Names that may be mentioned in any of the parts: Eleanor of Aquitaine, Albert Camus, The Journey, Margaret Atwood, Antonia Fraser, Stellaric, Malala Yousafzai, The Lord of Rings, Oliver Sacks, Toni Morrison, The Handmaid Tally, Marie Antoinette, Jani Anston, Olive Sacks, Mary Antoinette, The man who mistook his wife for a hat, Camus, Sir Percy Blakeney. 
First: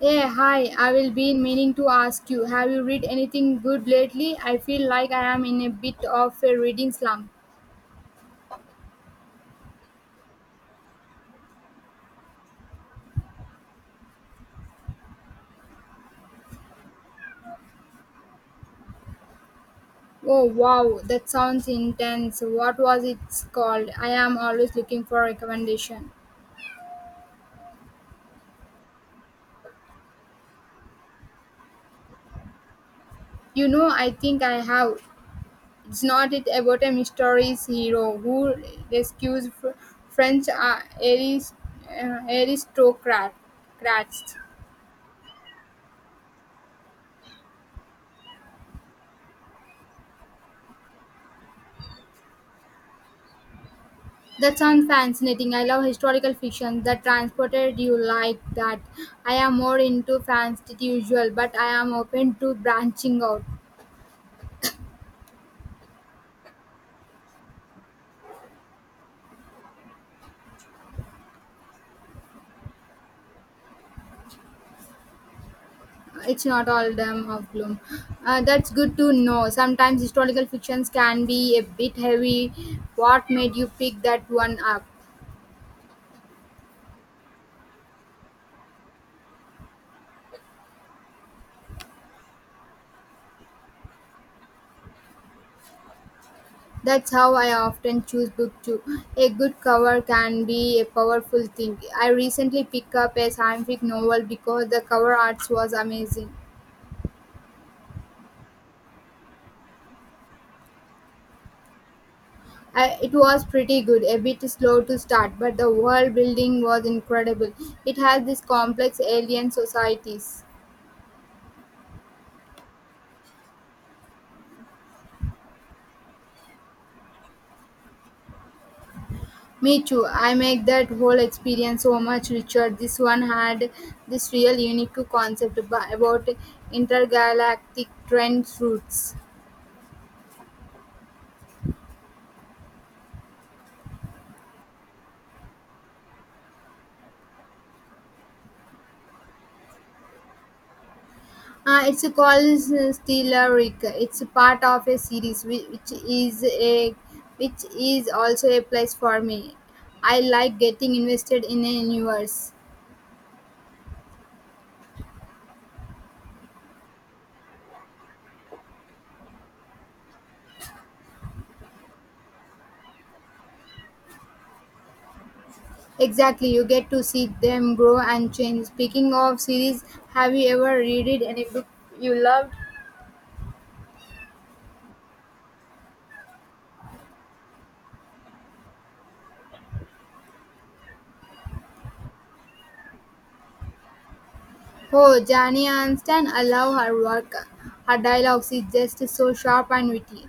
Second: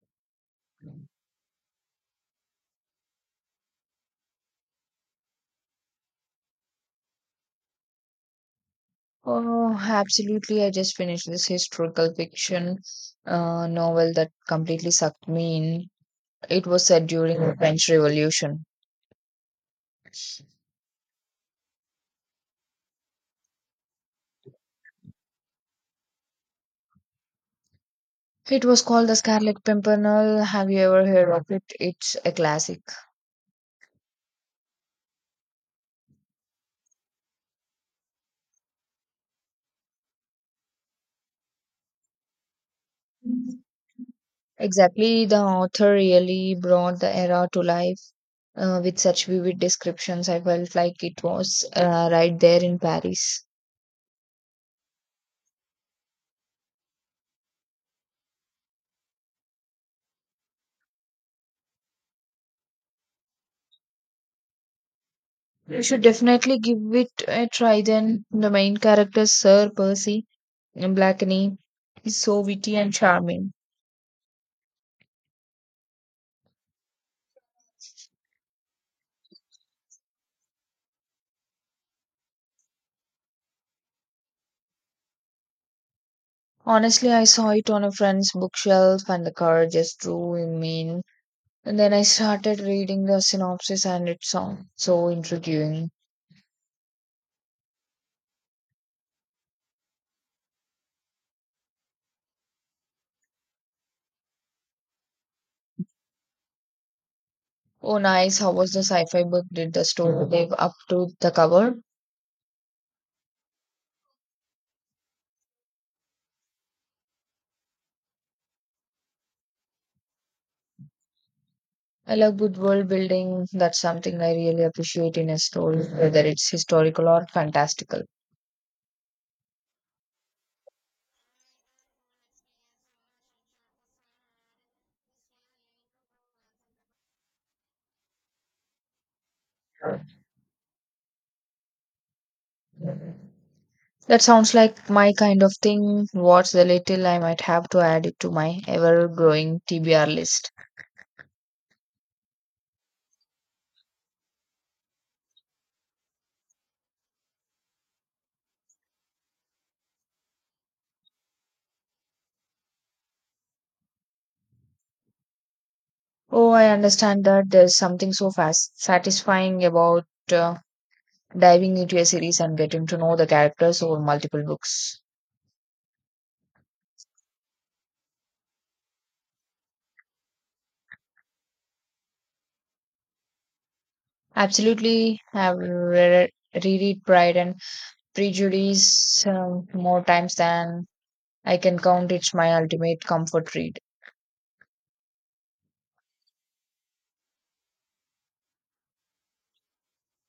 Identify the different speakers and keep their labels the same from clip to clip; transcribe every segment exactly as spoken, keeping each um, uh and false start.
Speaker 1: Hey, hi, I will be meaning to ask you, have you read anything good lately? I feel like I am in a bit of a reading slump.
Speaker 2: Oh, absolutely. I just finished this historical fiction uh, novel that completely sucked me in. It was set during the French Revolution.
Speaker 1: Oh, wow, that sounds intense. What was it called? I am always looking for recommendation.
Speaker 2: It was called The Scarlet Pimpernel. Have you ever heard of it? It's a classic.
Speaker 1: You know, I think I have. It's not it about a mysterious hero who rescues fr- French uh, arist- uh, aristocrat- crats.
Speaker 2: Exactly. The author really brought the era to life uh, with such vivid descriptions. I felt like it was uh, right there in Paris.
Speaker 1: That sounds fascinating. I love historical fiction that transported you like that. I am more into fantasy usual, but I am open to branching out.
Speaker 2: You should definitely give it a try then. The main character, Sir Percy in Blackney. He's so witty and charming.
Speaker 1: It's not all them of gloom. Uh, that's good to know. Sometimes historical fictions can be a bit heavy. What made you pick that one up?
Speaker 2: Honestly, I saw it on a friend's bookshelf and the cover just drew me in. And then I started reading the synopsis and it sounded so intriguing.
Speaker 1: That's how I often choose book too. A good cover can be a powerful thing. I recently picked up a scientific novel because the cover arts was amazing.
Speaker 2: Oh, nice. How was the sci fi book? Did the story live up to the cover?
Speaker 1: I, it was pretty good, a bit slow to start, but the world building was incredible. It has these complex alien societies.
Speaker 2: I love good world building. That's something I really appreciate in a story, whether it's historical or fantastical.
Speaker 1: Me too. I make that whole experience so much richer. This one had this real unique concept ab- about intergalactic trend routes.
Speaker 2: That sounds like my kind of thing. What's the little I might have to add it to my ever growing T B R list?
Speaker 1: Uh, it's called Stellaric. It's a part of a series whi- which is a which is also a place for me. I like getting invested in a universe.
Speaker 2: Oh, I understand that there's something so fast satisfying about uh, diving into a series and getting to know the characters over multiple books.
Speaker 1: Exactly, you get to see them grow and change. Speaking of series, have you ever read it any book you loved?
Speaker 2: Absolutely, I've re- reread Pride and Prejudice um, more times than I can count. It's my ultimate comfort read.
Speaker 1: Oh, Jani Anston, I love her work. Her dialogues is just so sharp and witty.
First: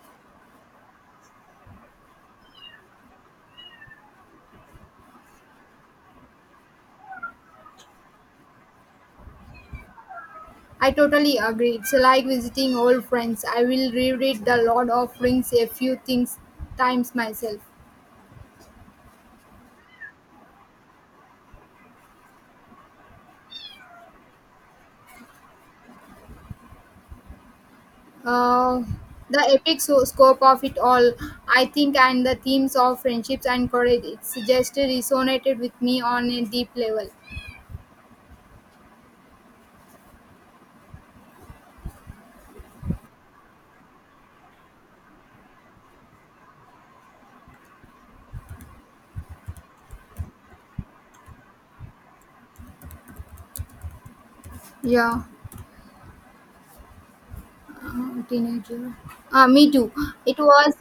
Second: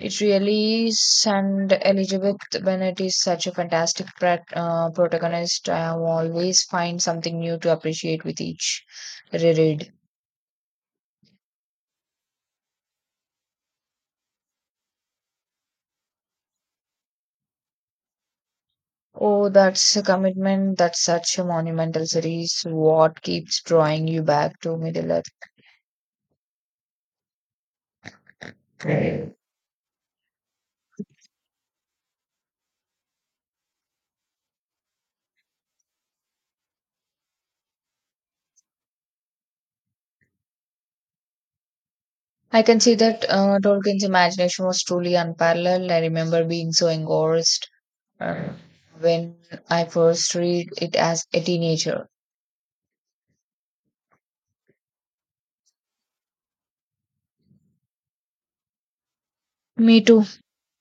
Speaker 2: It really is, and Elizabeth Bennet is such a fantastic prat- uh, protagonist. I always find something new to appreciate with each reread.
Speaker 1: I totally agree. It's like visiting old friends. I will reread The Lord of Rings a few things times myself.
Speaker 2: Oh, that's a commitment. That's such a monumental series. What keeps drawing you back to Middle
Speaker 1: Uh,
Speaker 2: Earth?
Speaker 1: the epic so- scope of it all, I think, and the themes of friendships and courage, it's just resonated with me on a deep level.
Speaker 2: I can see that uh, Tolkien's imagination was truly unparalleled. I remember being so engrossed uh, when I first read it as a teenager.
Speaker 1: Yeah. Uh, teenager. Uh, me too.
Speaker 2: Me too.
Speaker 1: It was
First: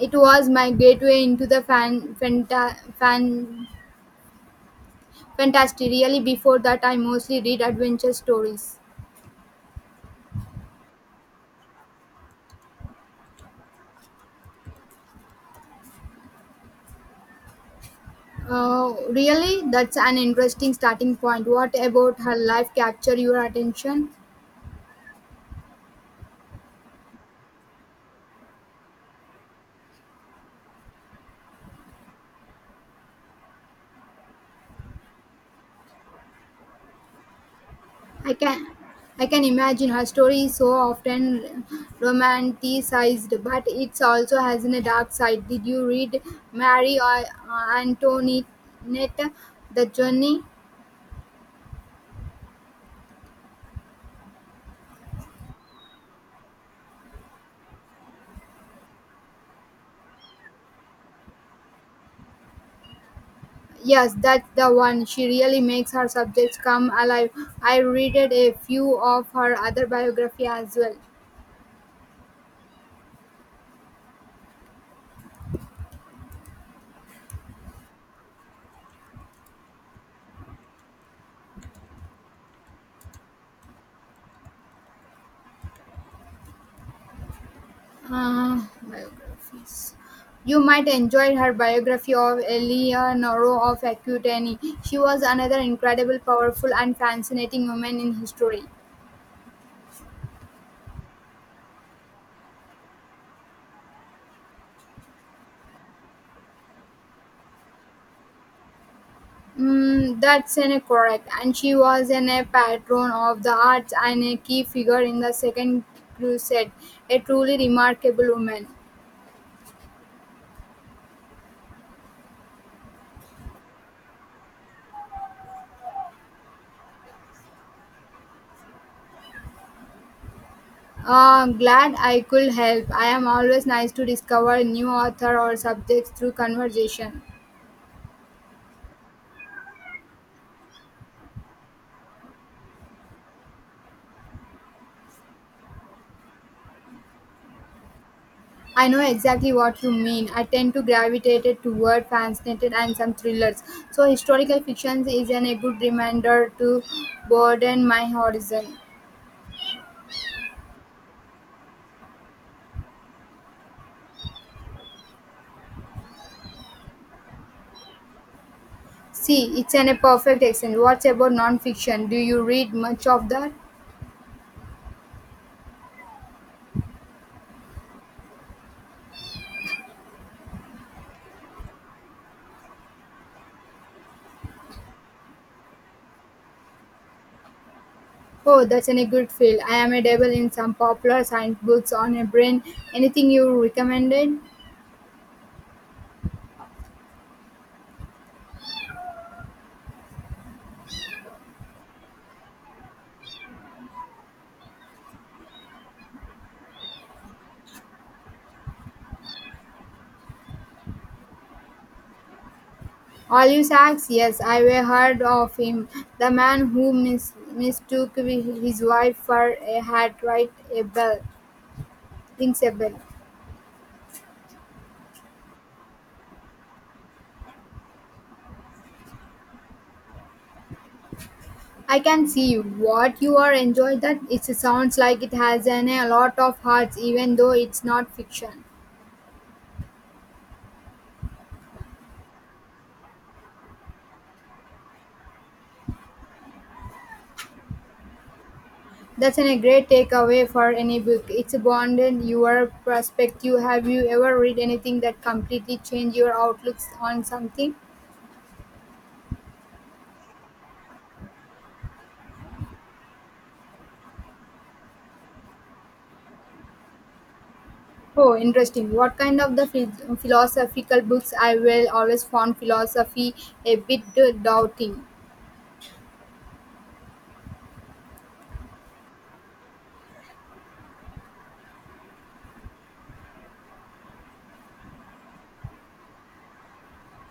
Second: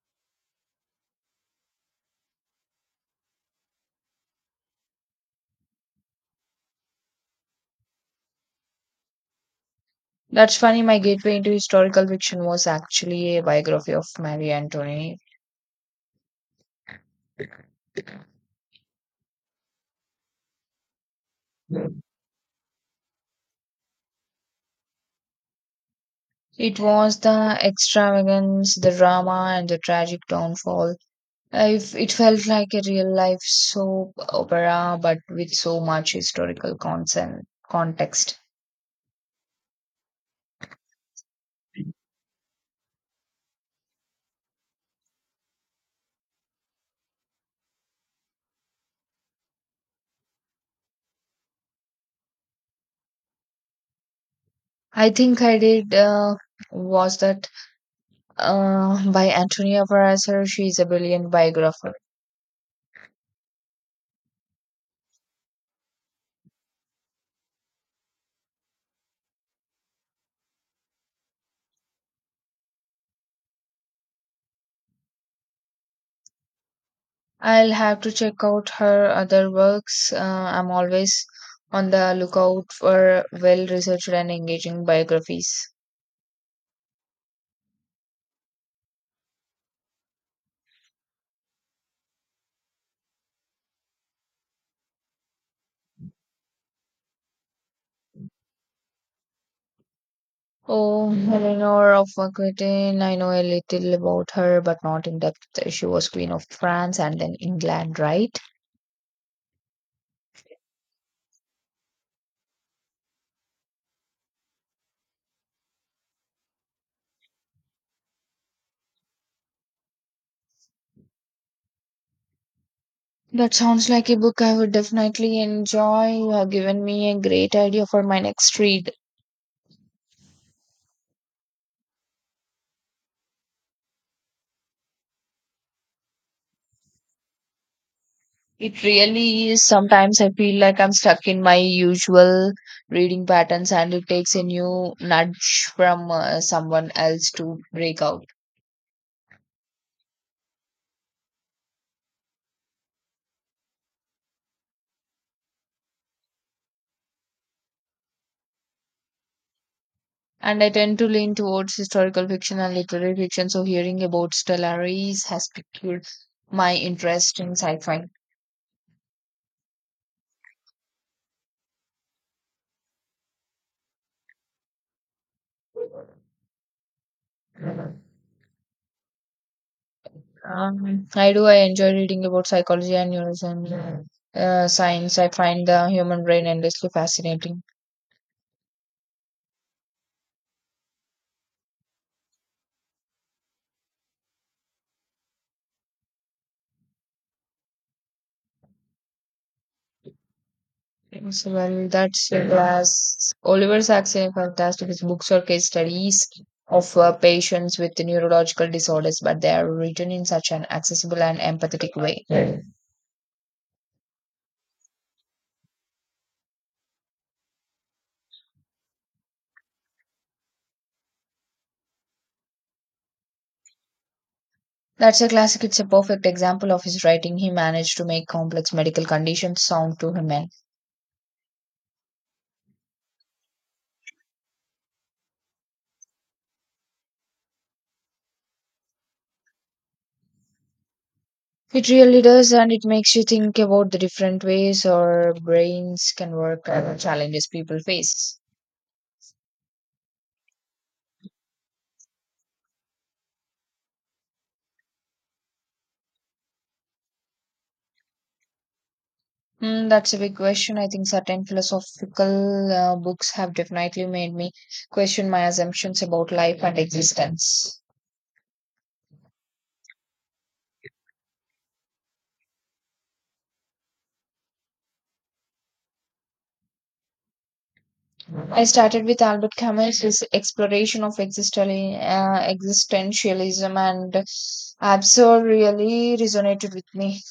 Speaker 1: it was my gateway into the fan fanta, fan fantasy. Really, before that, I mostly read adventure stories.
Speaker 2: That's funny. My gateway into historical fiction was actually a biography of Marie Antoinette.
Speaker 1: Uh, really, that's an interesting starting point. What about her life capture your attention?
Speaker 2: It was the extravagance, the drama, and the tragic downfall if it felt like a real life soap opera, but with so much historical consent,
Speaker 1: I
Speaker 2: context.
Speaker 1: can I can imagine her story is so often romanticized, but it also has a dark side. Did you read Mary or uh, Antoinette, The Journey?
Speaker 2: I think I did, uh, was that uh, by Antonia Paraser. She is a brilliant biographer.
Speaker 1: Yes, that's the one. She really makes her subjects come alive. I read it a few of her other biography as well.
Speaker 2: I'll have to check out her other works. Uh, I'm always on the lookout for well researched and engaging biographies.
Speaker 1: Uh, biographies. You might enjoy her biography of Eleanor of Aquitaine. She was another incredible, powerful, and fascinating woman in history.
Speaker 2: Oh, Eleanor of Aquitaine. I know a little about her, but not in depth. She was Queen of France and then England, right?
Speaker 1: Mm, that's an correct. And she was an a patron of the arts and a key figure in the Second Crusade. A truly remarkable woman.
Speaker 2: That sounds like a book I would definitely enjoy. You have given me a great idea for my next read.
Speaker 1: Uh, glad I could help. I am always nice to discover new author or subjects through conversation.
Speaker 2: It really is. Sometimes I feel like I'm stuck in my usual reading patterns, and it takes a new nudge from uh, someone else to break out.
Speaker 1: I know exactly what you mean. I tend to gravitate toward fascinated and some thrillers. So historical fiction is an, a good reminder to broaden my horizon.
Speaker 2: And I tend to lean towards historical fiction and literary fiction, so hearing about Stellaris has piqued my interest in sci fi.
Speaker 1: See, it's an, a perfect exchange. What's about non-fiction? Do you read much of that?
Speaker 2: Um, I do. I enjoy reading about psychology and neuroscience. Uh, science. I find the human brain endlessly fascinating.
Speaker 1: Oh, that's an, a good field. I am a devil in some popular science books on a brain. Anything you recommended?
Speaker 2: So, well, that's it. As Oliver Sacks is fantastic. His books or case studies of uh, patients with neurological disorders, but they are written in such an accessible and empathetic way.
Speaker 1: Olive Sacks, yes, I've heard of him. The man who mis- mistook wi- his wife for a hat, right? A bell, rings a bell.
Speaker 2: That's a classic. It's a perfect example of his writing. He managed to make complex medical conditions sound too human.
Speaker 1: I can see what you are enjoying that. It sounds like it has an, a lot of hearts, even though it's not fiction.
Speaker 2: It really does, and it makes you think about the different ways our brains can work and the challenges people face.
Speaker 1: That's an, a great takeaway for any book. It's broadened your perspective. Have you ever read anything that completely changed your outlooks on something?
Speaker 2: Hmm, that's a big question. I think certain philosophical uh, books have definitely made me question my assumptions about life and existence.
Speaker 1: Oh, interesting. What kind of the phi- philosophical books? I will always found philosophy a bit doubting.
Speaker 2: I started with Albert Camus' his exploration of existential, uh, existentialism, and absurd really resonated with me.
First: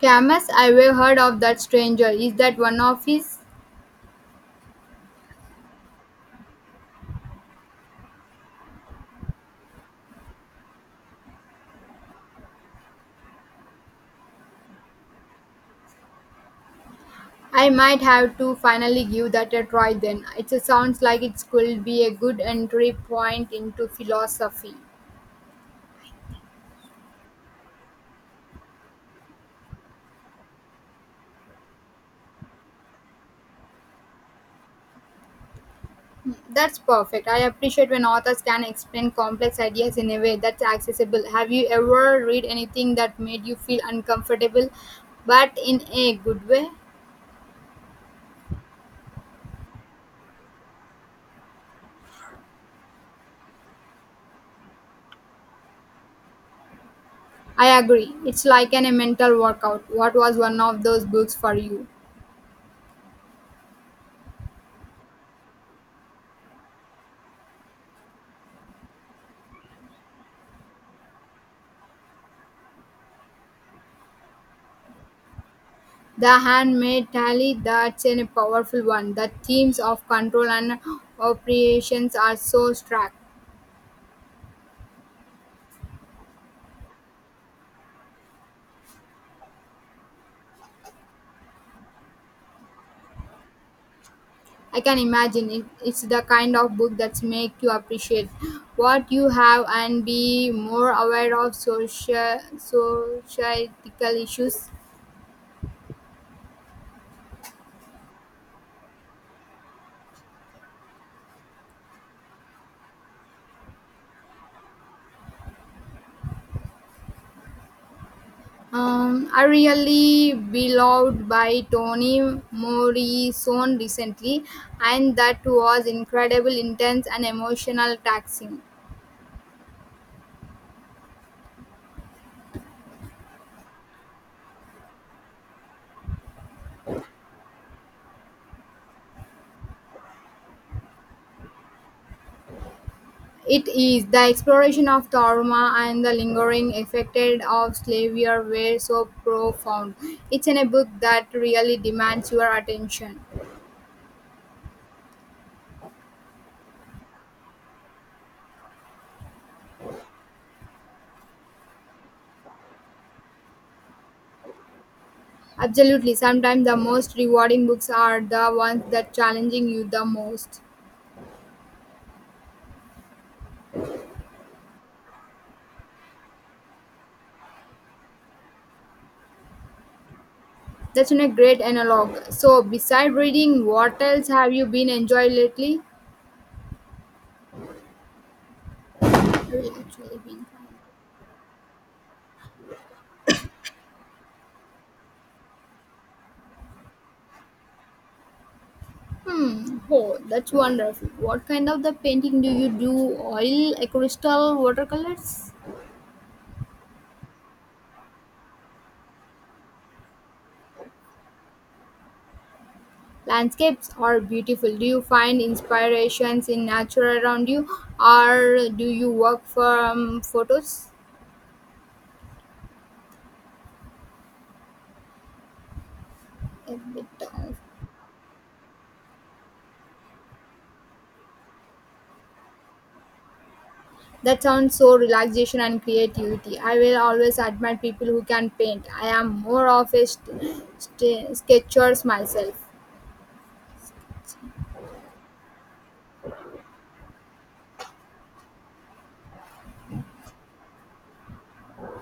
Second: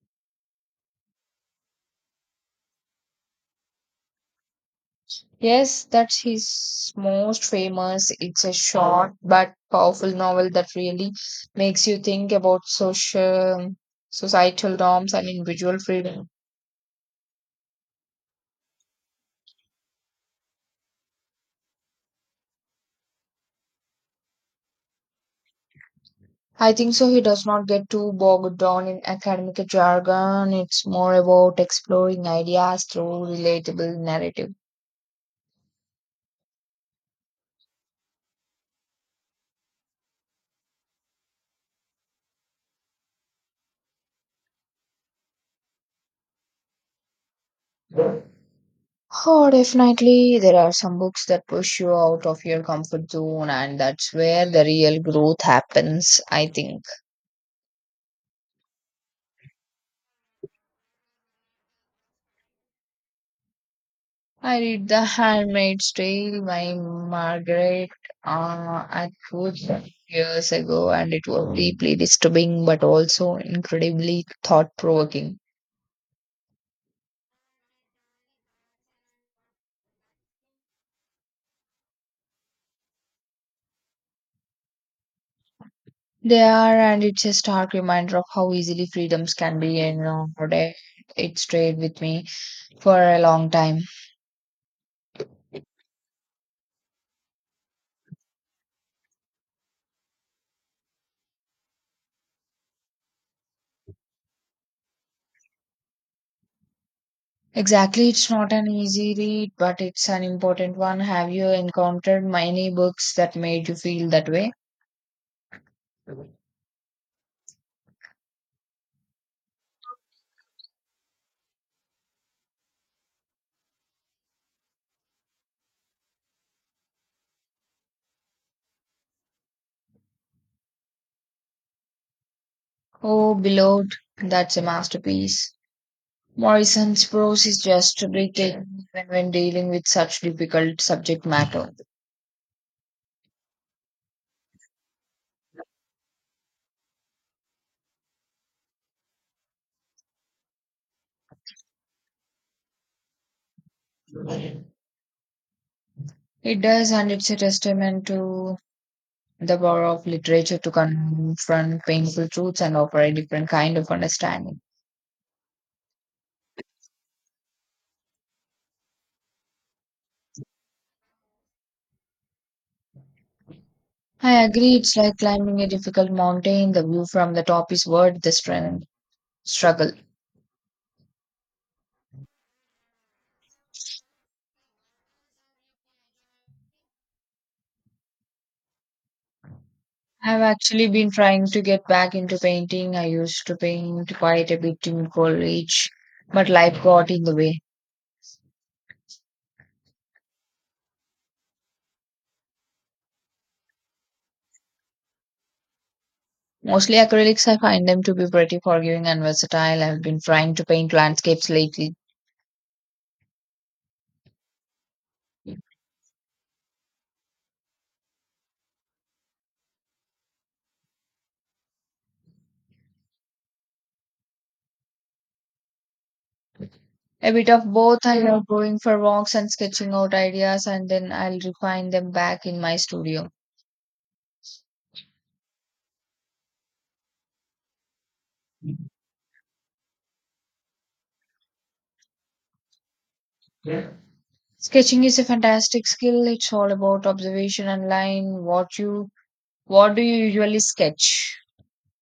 Speaker 1: Camus, I have heard of that stranger. Is that one of his?
Speaker 2: Yes, that's his most famous. It's a short but powerful novel that really makes you think about social, societal norms and individual freedom.
Speaker 1: I might have to finally give that a try then. It sounds like it could be a good entry point into philosophy.
Speaker 2: I think so. He does not get too bogged down in academic jargon. It's more about exploring ideas through relatable narrative.
Speaker 1: That's perfect. I appreciate when authors can explain complex ideas in a way that's accessible. Have you ever read anything that made you feel uncomfortable, but in a good way?
Speaker 2: Oh, definitely. There are some books that push you out of your comfort zone, and that's where the real growth happens, I think.
Speaker 1: I agree. It's like an a mental workout. What was one of those books for you?
Speaker 2: I read The Handmaid's Tale by Margaret uh, Atwood years ago, and it was deeply disturbing but also incredibly thought provoking.
Speaker 1: The Handmaid Tally, that's a powerful one. The themes of control and operations are so stark.
Speaker 2: They are, and it's a stark reminder of how easily freedoms can be eroded. It stayed with me for a long time.
Speaker 1: I can imagine it. It's the kind of book that make you appreciate what you have and be more aware of social societal issues.
Speaker 2: Exactly, it's not an easy read, but it's an important one. Have you encountered many books that made you feel that way?
Speaker 1: Um, I really beloved by Toni Morrison recently, and that was incredible, intense, and emotional taxing.
Speaker 2: Oh, Beloved, that's a masterpiece. Moissan's prose is just breathtaking even when dealing with such difficult subject matter.
Speaker 1: It is the exploration of trauma and the lingering effect of slavery were so profound. It's in a book that really demands your attention.
Speaker 2: It does, and it's a testament to the power of literature to confront painful truths and offer a different kind of understanding.
Speaker 1: Absolutely, sometimes the most rewarding books are the ones that challenging you the most.
Speaker 2: I agree, it's like climbing a difficult mountain. The view from the top is worth the stren- struggle.
Speaker 1: That's a great analog. So, beside reading, what else have you been enjoying lately? Really actually
Speaker 2: I've
Speaker 1: been.
Speaker 2: actually been trying to get back into painting. I used to paint quite a bit in college, but life got in the way.
Speaker 1: Hmm. Oh, that's wonderful. What kind of the painting do you do? Oil, crystal, watercolors?
Speaker 2: Mostly acrylics, I find them to be pretty forgiving and versatile. I've been trying to paint landscapes lately.
Speaker 1: Landscapes are beautiful. Do you find inspirations in nature around you, or do you work from photos? A bit
Speaker 2: A bit
Speaker 1: of.
Speaker 2: of both. I love going for walks and sketching out ideas, and then I'll refine them back in my studio.
Speaker 1: That sounds so relaxation and creativity. I will always admire people who can paint. I am more of a st- st- sketchers myself.
Speaker 2: Sketching is a fantastic skill. It's all about observation and line. What you, what do you usually sketch?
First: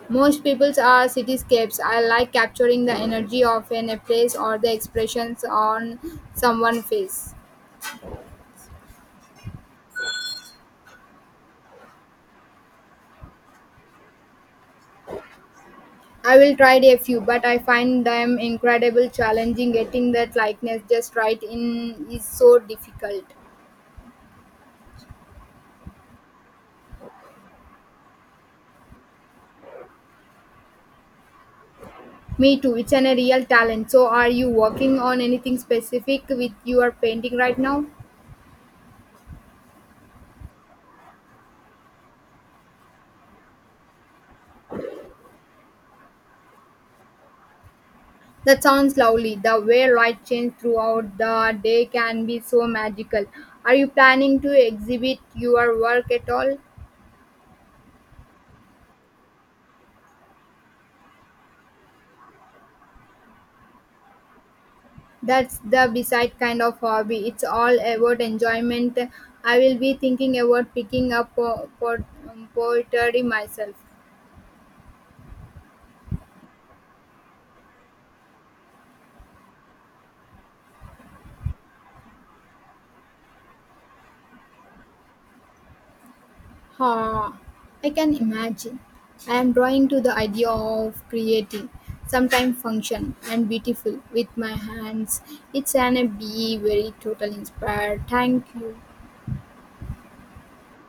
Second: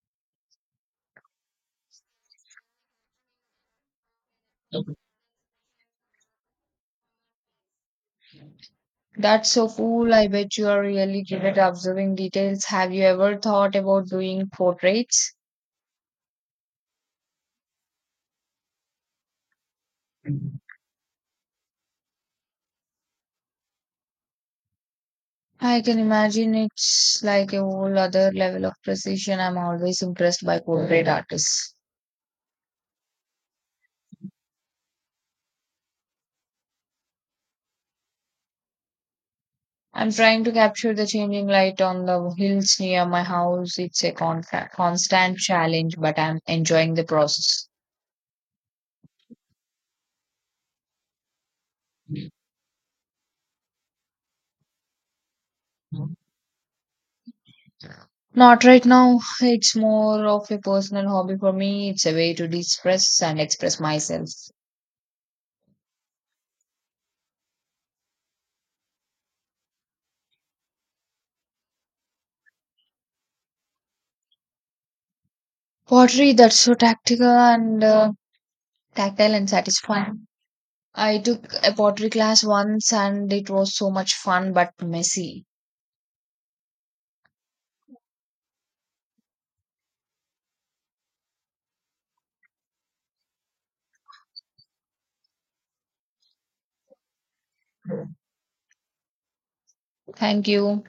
Speaker 1: Most people's are cityscapes. I like capturing the energy of an, a place or the expressions on someone's face.
Speaker 2: That's so cool. I bet you are really good at observing details. Have you ever thought about doing portraits?
Speaker 1: I will try a few, but I find them incredible challenging. Getting that likeness just right in is so difficult.
Speaker 2: I can imagine it's like a whole other level of precision. I'm always impressed by portrait artists.
Speaker 1: Me too. It's an, a real talent. So, are you working on anything specific with your painting right now?
Speaker 2: I'm trying to capture the changing light on the hills near my house. It's a contra- constant challenge, but I'm enjoying the process.
Speaker 1: That sounds lovely. The way light changes throughout the day can be so magical. Are you planning to exhibit your work at all?
Speaker 2: Not right now. It's more of a personal hobby for me. It's a way to de-stress and express myself.
Speaker 1: That's the beside kind of hobby. It's all about enjoyment. I will be thinking about picking up po- po- um, poetry myself.
Speaker 2: Pottery that's so tactical and uh, tactile and satisfying. I took a pottery class once and it was so much fun but messy.
Speaker 1: Huh. I can imagine. I am drawn to the idea of creating, sometimes function and beautiful with my hands. It's an a be very total inspired. Thank you.
Speaker 2: Thank you.